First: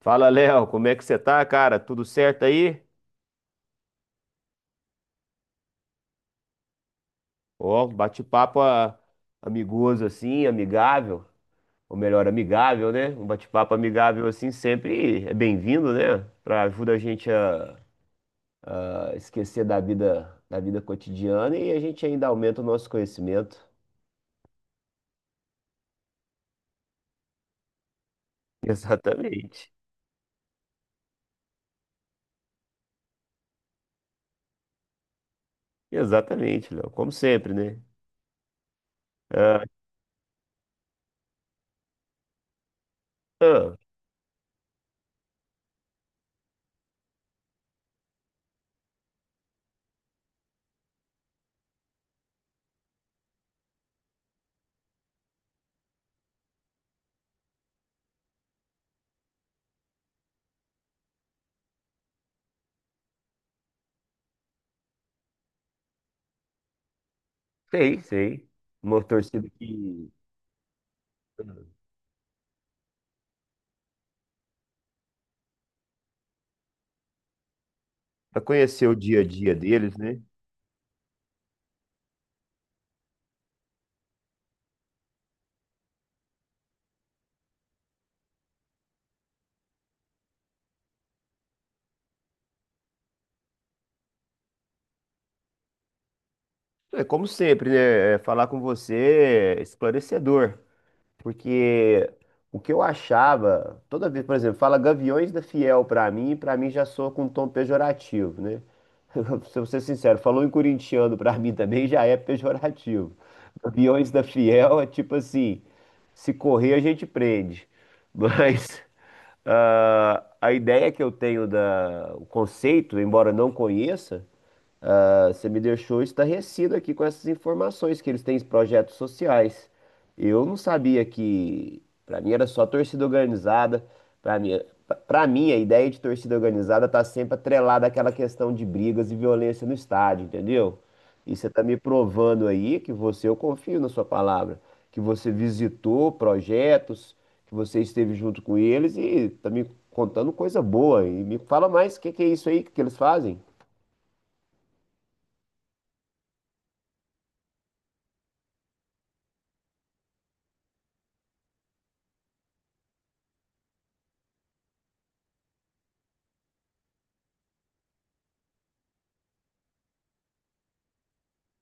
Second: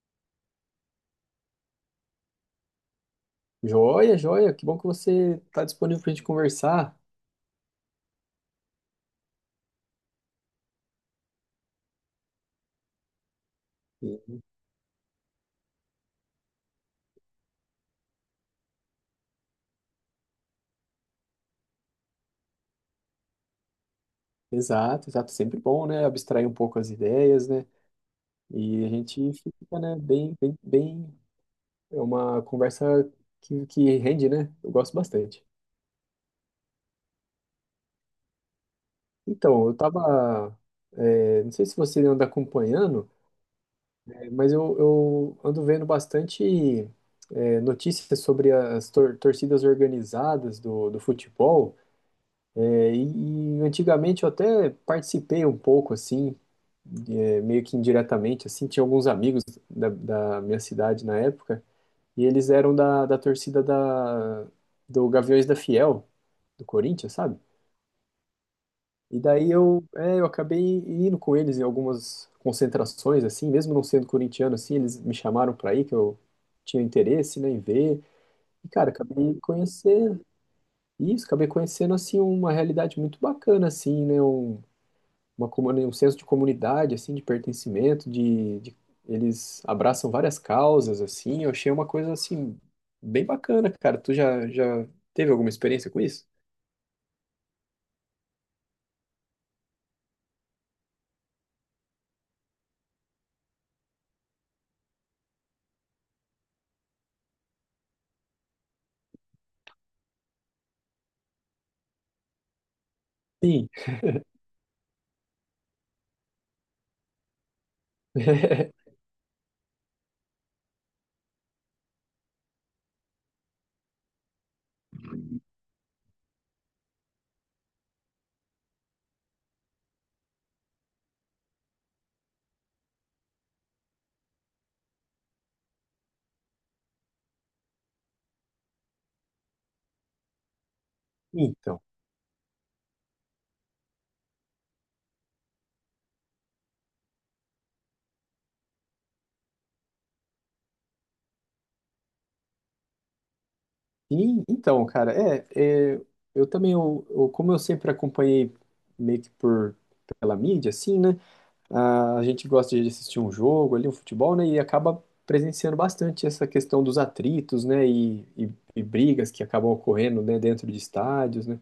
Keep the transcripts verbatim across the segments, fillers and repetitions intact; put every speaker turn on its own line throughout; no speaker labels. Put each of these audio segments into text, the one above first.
Fala, Léo, como é que você tá, cara? Tudo certo aí?
Joia, joia, que bom que você está disponível para a gente conversar.
Ó, um bate-papo ah, amigoso assim, amigável, ou melhor, amigável, né? Um bate-papo amigável
E-
assim sempre é bem-vindo, né? Pra ajuda a gente a, a esquecer da vida, da vida cotidiana e a gente ainda aumenta o nosso conhecimento.
Exato, exato, sempre bom, né? Abstrair um pouco as ideias, né? E a gente
Exatamente.
fica, né, bem, bem, bem, é uma conversa que, que rende, né? Eu gosto bastante.
Exatamente, Léo. Como sempre, né? Ah,
Então, eu tava, é, não sei se você anda acompanhando,
ah,
é, mas eu, eu ando vendo bastante, é, notícias sobre as tor- torcidas organizadas do, do futebol. É, e, e antigamente eu até participei um pouco, assim, é, meio que indiretamente, assim, tinha alguns amigos da, da minha cidade na época, e eles eram da, da torcida da, do Gaviões da Fiel, do Corinthians, sabe?
sei, sei. Uma
E
torcida
daí eu,
que
é, eu acabei indo com eles em algumas concentrações, assim, mesmo não sendo corintiano, assim, eles me chamaram pra ir, que eu tinha interesse, né, em ver,
para
e,
conhecer
cara,
o dia a
acabei
dia deles, né?
conhecendo, isso, acabei conhecendo, assim, uma realidade muito bacana, assim, né, um uma comuni- um senso de comunidade, assim, de pertencimento, de, de- eles abraçam várias causas, assim. Eu achei uma coisa assim bem bacana, cara. Tu já já teve alguma experiência com isso?
É como sempre, né? é, Falar com você é esclarecedor, porque o que eu achava, toda vez, por exemplo, fala Gaviões da Fiel pra mim, pra mim já soa com um tom pejorativo, né? Se eu ser sincero, falou em corintiano pra mim também já é pejorativo.
Sim.
Gaviões da Fiel é tipo assim, se correr a gente prende. Mas ah, a ideia que eu tenho da, o conceito, embora eu não conheça, ah, você me deixou estarrecido aqui com essas informações que eles têm projetos sociais. Eu não sabia que, para mim era só torcida organizada. Para mim, para mim a ideia de torcida organizada tá sempre atrelada àquela questão de brigas e violência no estádio, entendeu? E você tá me
Então,
provando aí que você, eu confio na sua palavra, que você visitou projetos, que você esteve junto com eles e tá me contando coisa boa. E me fala mais o que que é isso aí que eles fazem?
sim, então, cara, é, é, eu também, eu, eu- como eu sempre acompanhei meio que por pela mídia, assim, né? Ah, a gente gosta de assistir um jogo ali, um futebol, né? E acaba presenciando bastante essa questão dos atritos, né? E, e, e brigas que acabam ocorrendo, né? Dentro de estádios, né?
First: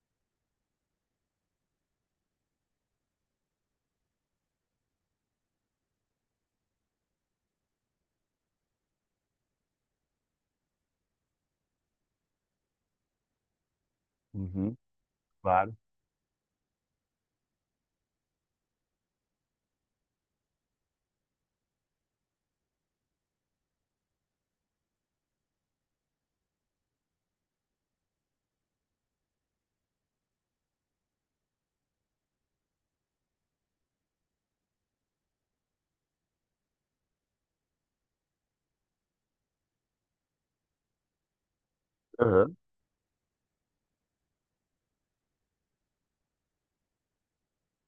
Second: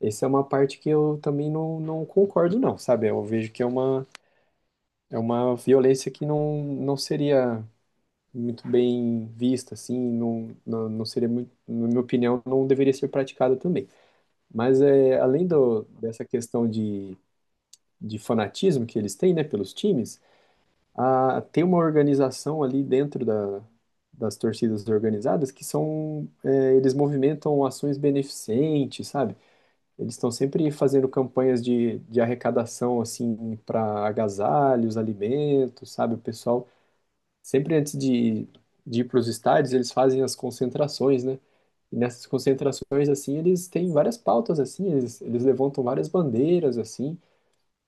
Essa é uma parte que eu também não, não concordo, não, sabe? Eu vejo que é uma, é uma violência que não, não seria muito bem vista, assim, não, não, não seria muito, na minha opinião, não deveria ser praticada também.
Uhum.
Mas é, além
Claro.
do, dessa questão de, de fanatismo que eles têm, né, pelos times, a- tem uma organização ali dentro da, das torcidas organizadas que são, é, eles movimentam ações beneficentes, sabe? Eles estão sempre fazendo campanhas de, de arrecadação, assim, para agasalhos, alimentos, sabe? O pessoal, sempre antes de, de ir para os estádios, eles fazem as concentrações, né? E nessas
Aham.
concentrações, assim, eles têm várias pautas, assim, eles, eles levantam várias bandeiras, assim.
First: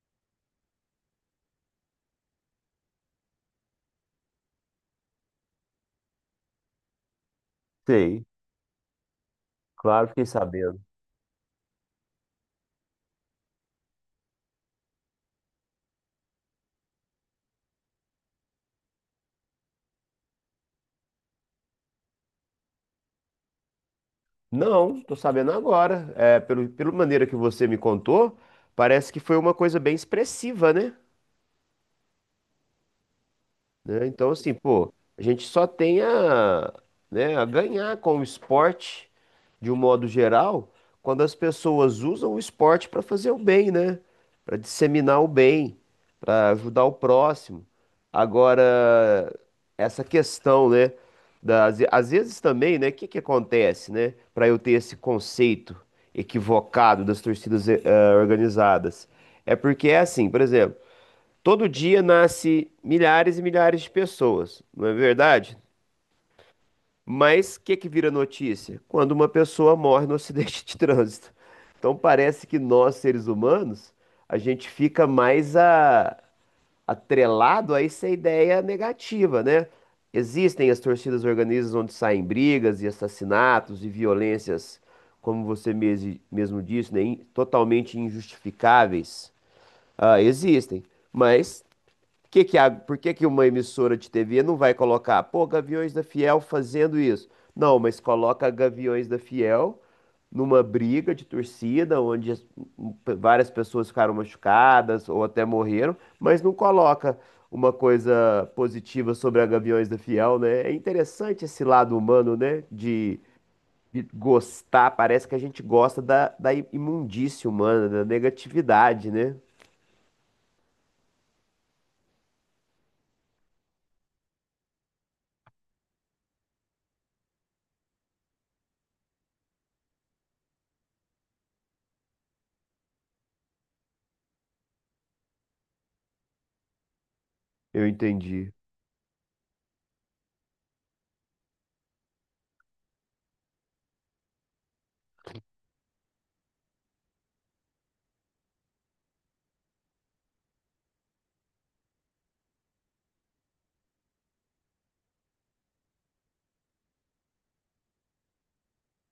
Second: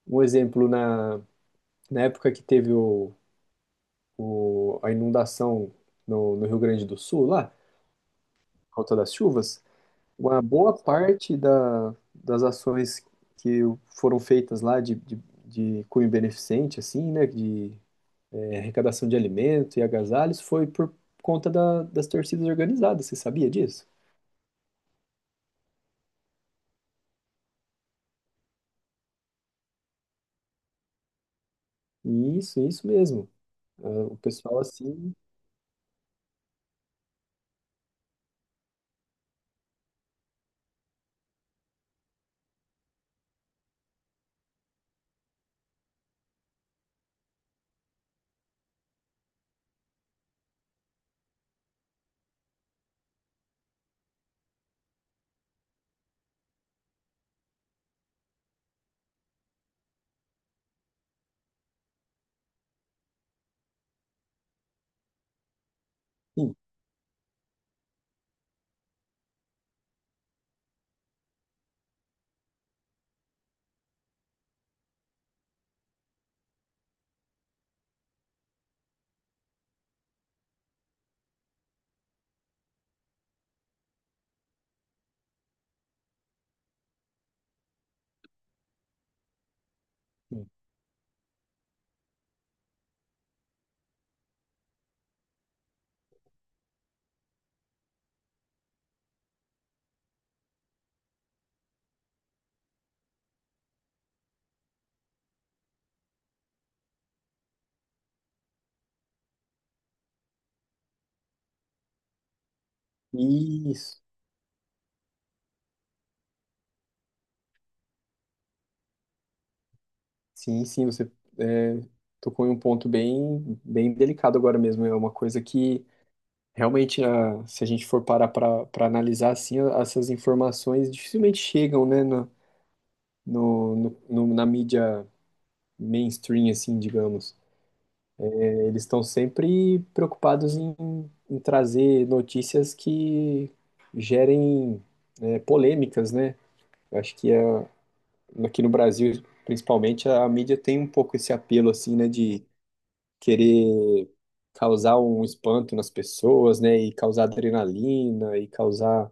Um exemplo, na, na época que teve o o, a inundação no, no Rio Grande do Sul, lá,
Sei,
por conta das chuvas,
claro, fiquei
uma boa
sabendo.
parte da, das ações que foram feitas lá de, de, de cunho beneficente, assim, né, de é, arrecadação de alimento e agasalhos, foi por conta da, das torcidas organizadas, você sabia disso?
Não, tô sabendo agora. É, pelo, pela maneira que você me contou, parece que foi uma coisa bem expressiva, né?
Isso, isso mesmo. Ah,
Né?
o
Então, assim,
pessoal,
pô,
assim,
a gente só tem a, né, a ganhar com o esporte, de um modo geral, quando as pessoas usam o esporte para fazer o bem, né? Para disseminar o bem, para ajudar o próximo. Agora, essa questão, né? Das, às vezes também, né? O que que acontece, né? Para eu ter esse conceito equivocado das torcidas eh, organizadas. É porque é assim, por exemplo. Todo dia nasce milhares e milhares de pessoas, não é verdade?
sim,
Mas o que que vira notícia? Quando uma pessoa morre no acidente de trânsito. Então parece que nós, seres humanos, a gente fica mais a- atrelado a essa ideia negativa, né? Existem as torcidas organizadas onde saem brigas e assassinatos e violências, como você mes- mesmo disse, né? in- Totalmente injustificáveis. Ah,
sim.
existem. Mas que que a- por que que uma emissora de T V não vai colocar, pô, Gaviões da Fiel fazendo isso? Não, mas coloca Gaviões da Fiel numa briga de torcida, onde as- p- várias pessoas ficaram machucadas ou até morreram, mas não coloca uma coisa positiva sobre a Gaviões da Fiel, né? É interessante esse lado humano, né? De, de
Isso,
gostar, parece que a gente gosta da, da imundície humana, da negatividade, né?
sim, sim, você é, tocou em um ponto bem, bem delicado agora mesmo, é uma coisa que realmente, a- se a gente for parar para analisar assim, a- essas informações dificilmente chegam, né, no, no, no- no- na mídia mainstream, assim, digamos.
Eu entendi.
Eles estão sempre preocupados em, em trazer notícias que gerem, é, polêmicas, né? Eu acho que a- aqui no Brasil, principalmente, a mídia tem um pouco esse apelo, assim, né, de querer causar um espanto nas pessoas, né, e causar adrenalina, e causar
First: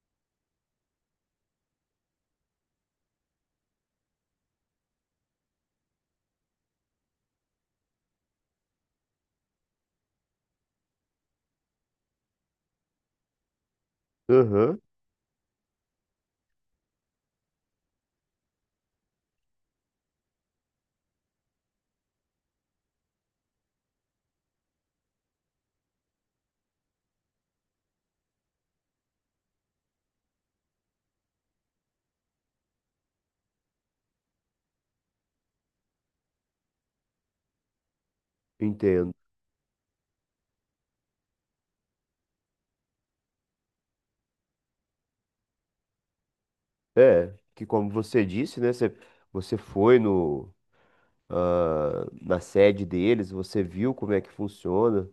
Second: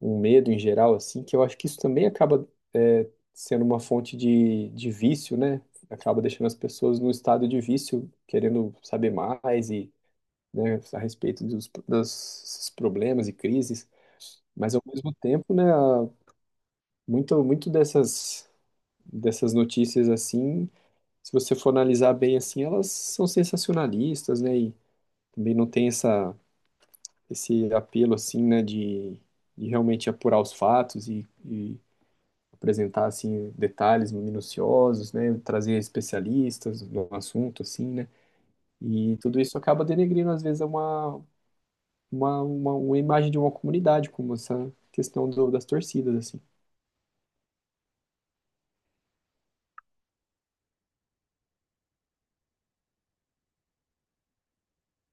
um medo em geral, assim, que eu acho que isso também acaba é, sendo uma fonte de, de vício, né? Acaba deixando as pessoas num estado de vício, querendo saber mais e, né, a respeito dos, dos problemas e crises. Mas
Aham,
ao mesmo tempo, né, a- muito, muito dessas, dessas notícias assim, se você for analisar bem assim, elas são sensacionalistas, né, e também não tem essa, esse apelo assim, né, de, de realmente apurar os fatos e, e apresentar assim detalhes minuciosos, né, trazer especialistas no assunto assim, né?
entendo.
E tudo isso acaba denegrindo às vezes uma uma, uma, uma imagem de uma comunidade como essa questão do, das torcidas assim.
É, que como você disse, né? Você, você foi no, ah, na sede deles, você viu como é que funciona,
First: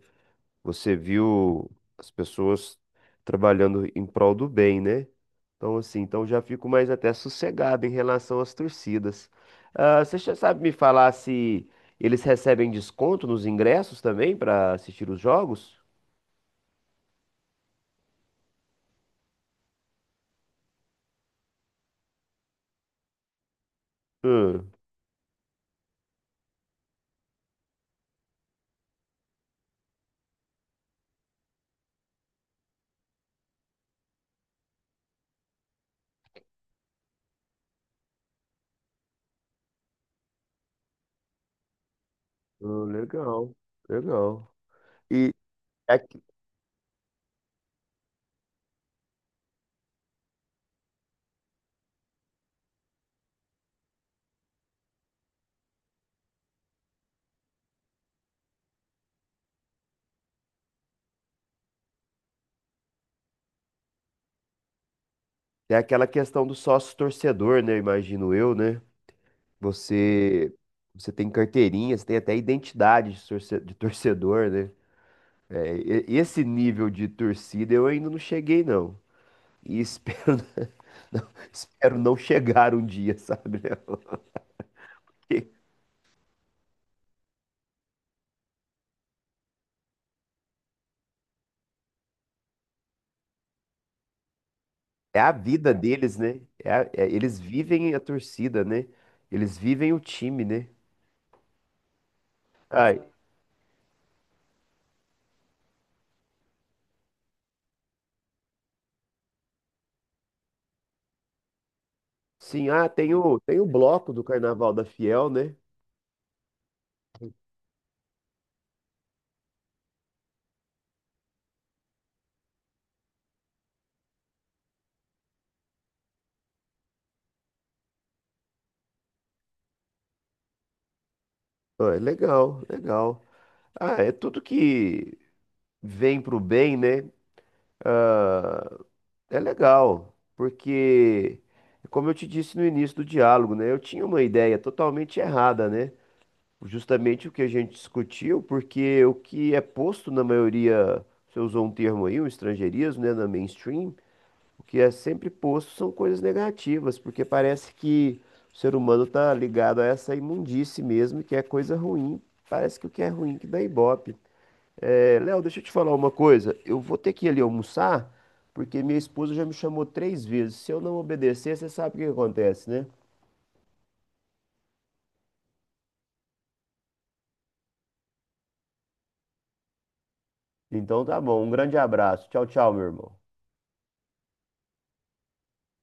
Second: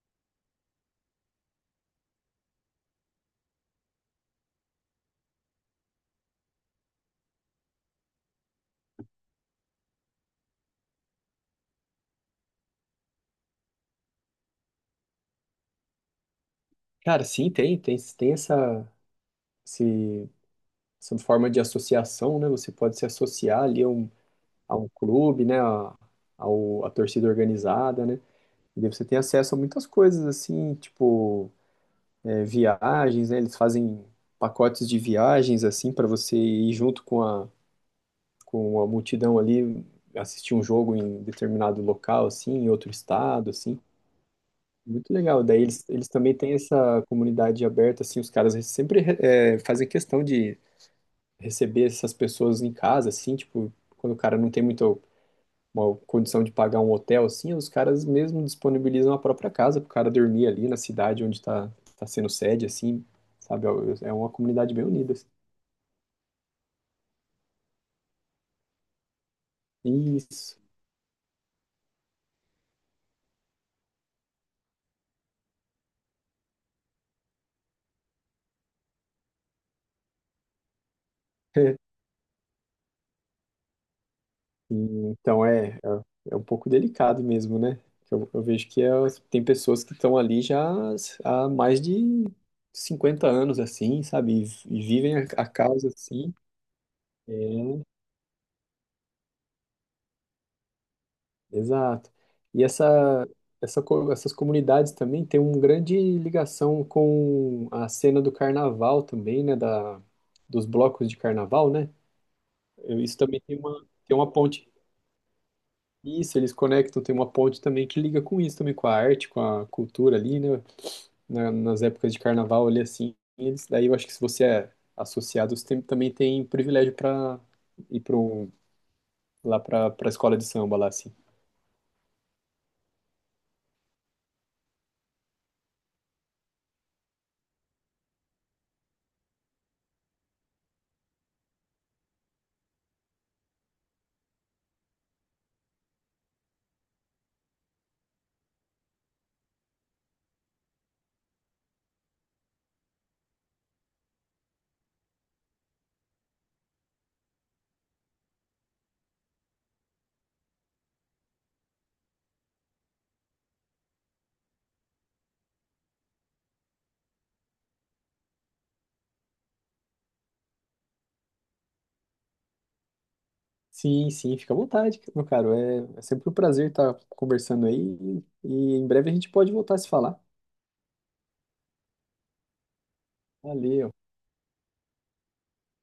você viu as pessoas trabalhando em prol do bem, né? Então, assim, então já fico mais até sossegado em relação às torcidas. Ah, você já sabe me falar se eles recebem desconto nos ingressos também para assistir os jogos?
Cara, sim, tem tem tem essa esse, essa forma de associação, né? Você pode se associar ali a um,
Hum.
a um clube, né, a, ao, a torcida organizada, né? E daí você tem acesso a muitas coisas assim, tipo é, viagens, né? Eles fazem pacotes de viagens assim para você ir junto com a com a multidão ali assistir um jogo em determinado local, assim, em
Ah,
outro estado,
legal,
assim.
legal.
Muito
E
legal. Daí eles, eles também têm essa comunidade aberta, assim, os caras sempre é, fazem questão de receber essas pessoas em casa, assim, tipo, quando o cara não tem muita uma condição de pagar um hotel, assim, os caras mesmo disponibilizam a própria casa pro cara dormir ali na cidade onde tá, tá sendo sede, assim, sabe? É é uma comunidade bem unida, assim.
tem aquela questão do sócio torcedor, né? Imagino eu, né? Você,
Isso.
você tem carteirinha, você tem até identidade de torce- de torcedor, né? É, e- esse nível de torcida eu ainda não cheguei, não. E espero, não, espero não chegar um dia, sabe? Léo?
Então
Porque
é, é, é um pouco delicado mesmo, né? Eu, eu vejo que é- tem pessoas que estão ali já há mais de cinquenta anos, assim, sabe? E, e vivem
é
a,
a
a
vida
causa
deles,
assim.
né? É a- é-
É,
eles vivem a torcida, né? Eles vivem o time, né?
exato. E
Ai,
essa, essa, co- essas comunidades também têm uma grande ligação com a cena do carnaval também, né? Da, dos blocos de carnaval, né?
sim, ah,
Eu-
tem
Isso
o,
também tem
tem o
uma,
bloco
tem
do
uma ponte.
Carnaval da Fiel, né?
Isso, eles conectam, tem uma ponte também que liga com isso também, com a arte, com a cultura ali, né? na- nas épocas de carnaval ali, assim, eles, daí eu acho que se você é associado, você tem- também tem privilégio para ir para um, lá para a escola de samba lá, assim.
Ah, legal, legal. Ah, é tudo que vem pro bem, né? É legal, porque, como eu te disse no início do diálogo, né? Eu tinha uma ideia totalmente errada, né? Justamente o que a gente discutiu, porque o que é posto na maioria, você usou um termo aí, um estrangeirismo, né? Na mainstream, o que é sempre posto são coisas negativas, porque parece que o ser humano tá ligado a essa imundície mesmo, que é coisa ruim. Parece que o que é ruim que dá ibope. É, Léo, deixa eu te falar uma coisa. Eu vou ter que ir ali almoçar, porque minha esposa já me chamou três vezes. Se eu não obedecer, você sabe o que acontece, né?
Sim, sim, fica à vontade, meu caro. É, é sempre um prazer estar conversando aí e em breve a gente pode voltar a se falar.
Então tá bom. Um grande abraço. Tchau, tchau, meu irmão.
Valeu.